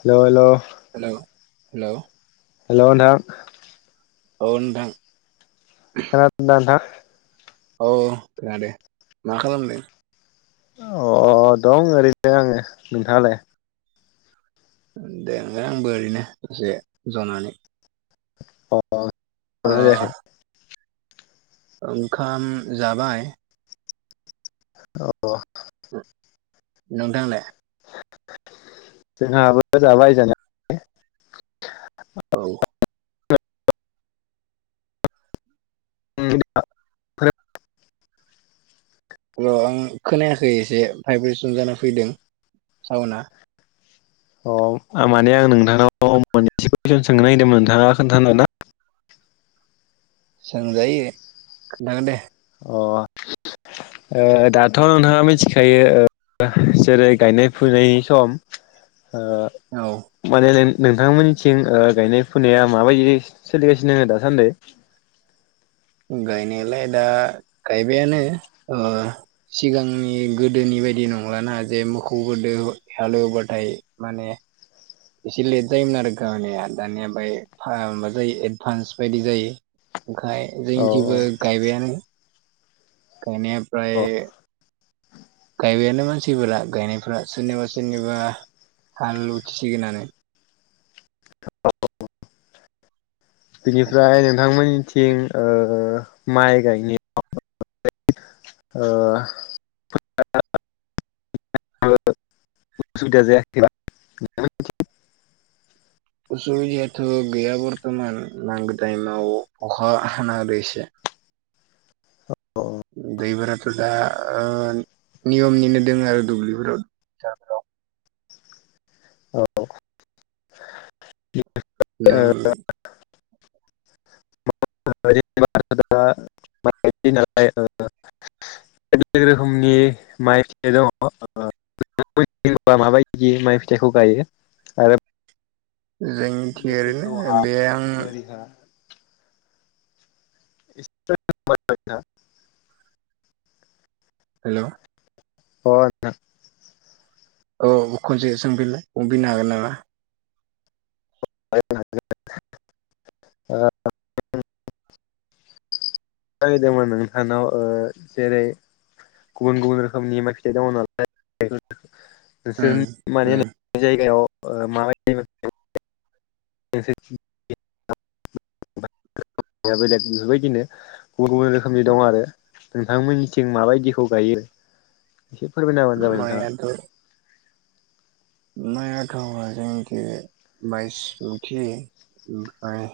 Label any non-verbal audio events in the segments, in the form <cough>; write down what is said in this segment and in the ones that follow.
Hello hello hello hello hello नोंथां औ नोंथां खोनादोंना नोंथां? औ खोनादों, मा खालामदों? अ दं ओरैनो आङो नोंथाङालाय? देलाय आंबो ओरैनो दसे जनानै अ <unintelligible> ओ जायाखै ओंखाम जाबाय। अ नोंथाङालाय? जोंहाबो जाबाय जानाया औ <inaudible> र' आं खोनायाखै एसे भाइब्रेसन जाना फैदों साउन्डआ अ माने आं नोंथांनाव मोनसे कुइसन सोंनो नागिरदोंमोन नोंथाङा खोन्थानो ना सोंजायो खोन्थागोन दे। अ ओ दाथ' नोंथाङा मिथिखायो जेरै गायनाय फुनायनि सम, औ ओ माने नोंथांमोननिथिं गायनाय फुनाया माबायदि सोलिगासिनो दङो दासान्दि? <inaudible> गायनायालाय दा गायबायानो ओ सिगांनि गोदोनि बेबायदि नंलाना, जे मोखौफोदो हालेवोबाथाय माने एसे लेट जायोमोन आरो गामानिया दानिया ओमफ्राय माबा जायो एडभान्स बायदि जायो ओंखाय औ जोंनि थेवबो गायबायानो गायनाया प्राय औ गायबायानो मानसिफोरा गायनायफोरा सोरनिबा सोरनिबा हाल उथिसिगोनानो बिनिफ्राय नोंथांमोननिथिं ओ माइ गायनायाव ओ <inaudible> <inaudible> उसुबिदा जायाखैबा <inaudible> उसुबिदायाथ' गैया बरथमान नांगौ टाइमाव अखा हाना होदो एसे अ दैफोराथ' दा ओ नियमनिनो दं आरो दुब्लिफोराव ओ नों <inaudible> बेलेग रोखोमनि माइ फिथाइ दङ ओ <inaudible> माबायदि माइ फिथाइखौ गायो आरो जोंनिथिं गोथौ ओरैनो हा बे आं बोरि हा <inaudible> हेलौ अ नोंथां औ खनसे सोंफिनलाय बुंफिननो हागोन नामा? <inaudible> <inaudible> <unintelligible> नागिरदोंमोन नोंथानाव ओ जेरै गुबुन-गुबुन रोखोमनि मा फिथाइ दङ नालाय उम नोंसोर मानि उम जायगायाव माबायदि <inaudible> <unintelligible> बेलेग बेफोरबायदिनो गुबुन गुबुन रोखोमनि दं आरो नोंथांमोननिथिं माबायदिखौ गायो एसे फोरमायना होबानो जाबाय नोंथाङा। माइ आखावा जोंखि बायसमुथि ओमफ्राय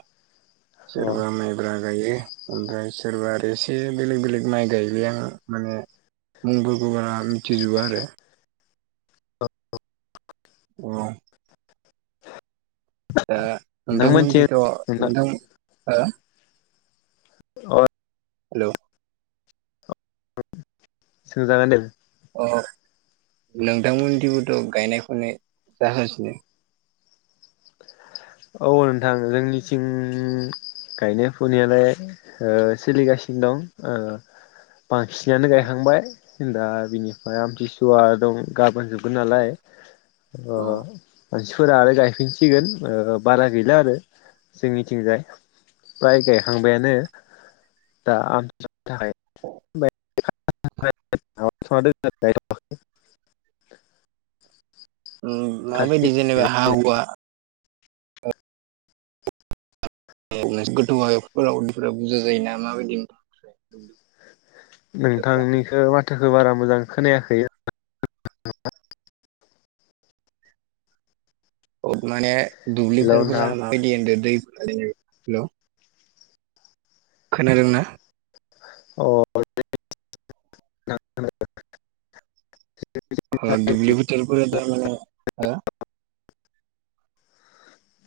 अ सोरबा माइब्रा गायो, ओमफ्राय सोरबा आरो एसे बेलेग बेलेग माइ गायो आं माने मुंफोरखौ बारा मिथिजोबा आरो औ दा नोंथांमोन नोंथांमोनथिं थिथ' नोंथां अ हेलौ सोंजागोन दे अ नोंथांमोन दिबोथ' गायनायखौ फुनाय जाहासिनो <inaudible> औ नोंथां जोंनि सिं गायनाय फुनायालाय ओ सोलिगासिनो दं ओ बांसिनानो अ गायखांबाय दा बिनिफ्राय आमथिसुवा दं गाबोन जोबगोन नालाय ओ मानसिफोरा आरो गायफिनसिगोन ओ बारा गैला आरो जोंनिथिंजाय। फ्राय गायखांबायानो दा आं थाखाय <unintelligible> ओ माबादि गायथ'नाय जेनेबा हा हुआ? गोथौफोरा <unintelligible> फोरा बुरजा जायोना माबायदि नोंथांनिखौ माथोखौ बारा मोजां खोनायाखै माने दुलिफोर नोंथां फोरा माबादि होनदों दैे- हेलौ खोनादोंना? अ <unintelligible> अ दुबलि फोथार फोराथ' दा माने हो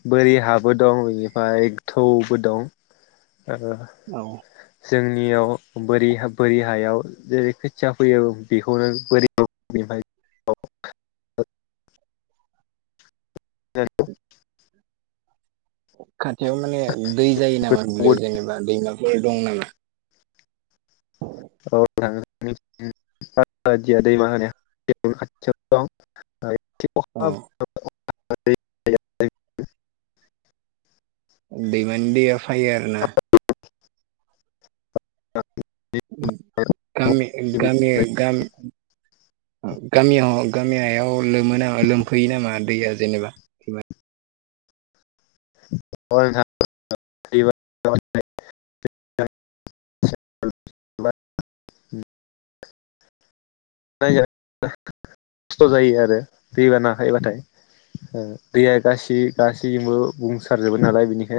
बोरि हाबो दं बेनिफ्राय गोथौबो दं ओ औ जोंनियाव बोरि बोरि हायाव जेरै खोथिया फैयो बेखौनो बोरियाव औ <unintelligible> खाथियाव माने दै जायो नामा दुब्लियाव जेनेबा दैमाफोर दं नामा? औ <unintelligible> दैमा होनो <unintelligible> अ अखा <unintelligible> दिमानि दैया फायो आरोना गामि गामि गाम गामियाव गामिहायाव लोमो नामा लोमफैयो नामा दैया जेनेबा? <unintelligible> <unintelligible> मायगायनो खस्थ' जायो आरो दैबाना हायोबाथाय दैया गासै गासैबो बुंसार जोबबो नालाय बिनिखाय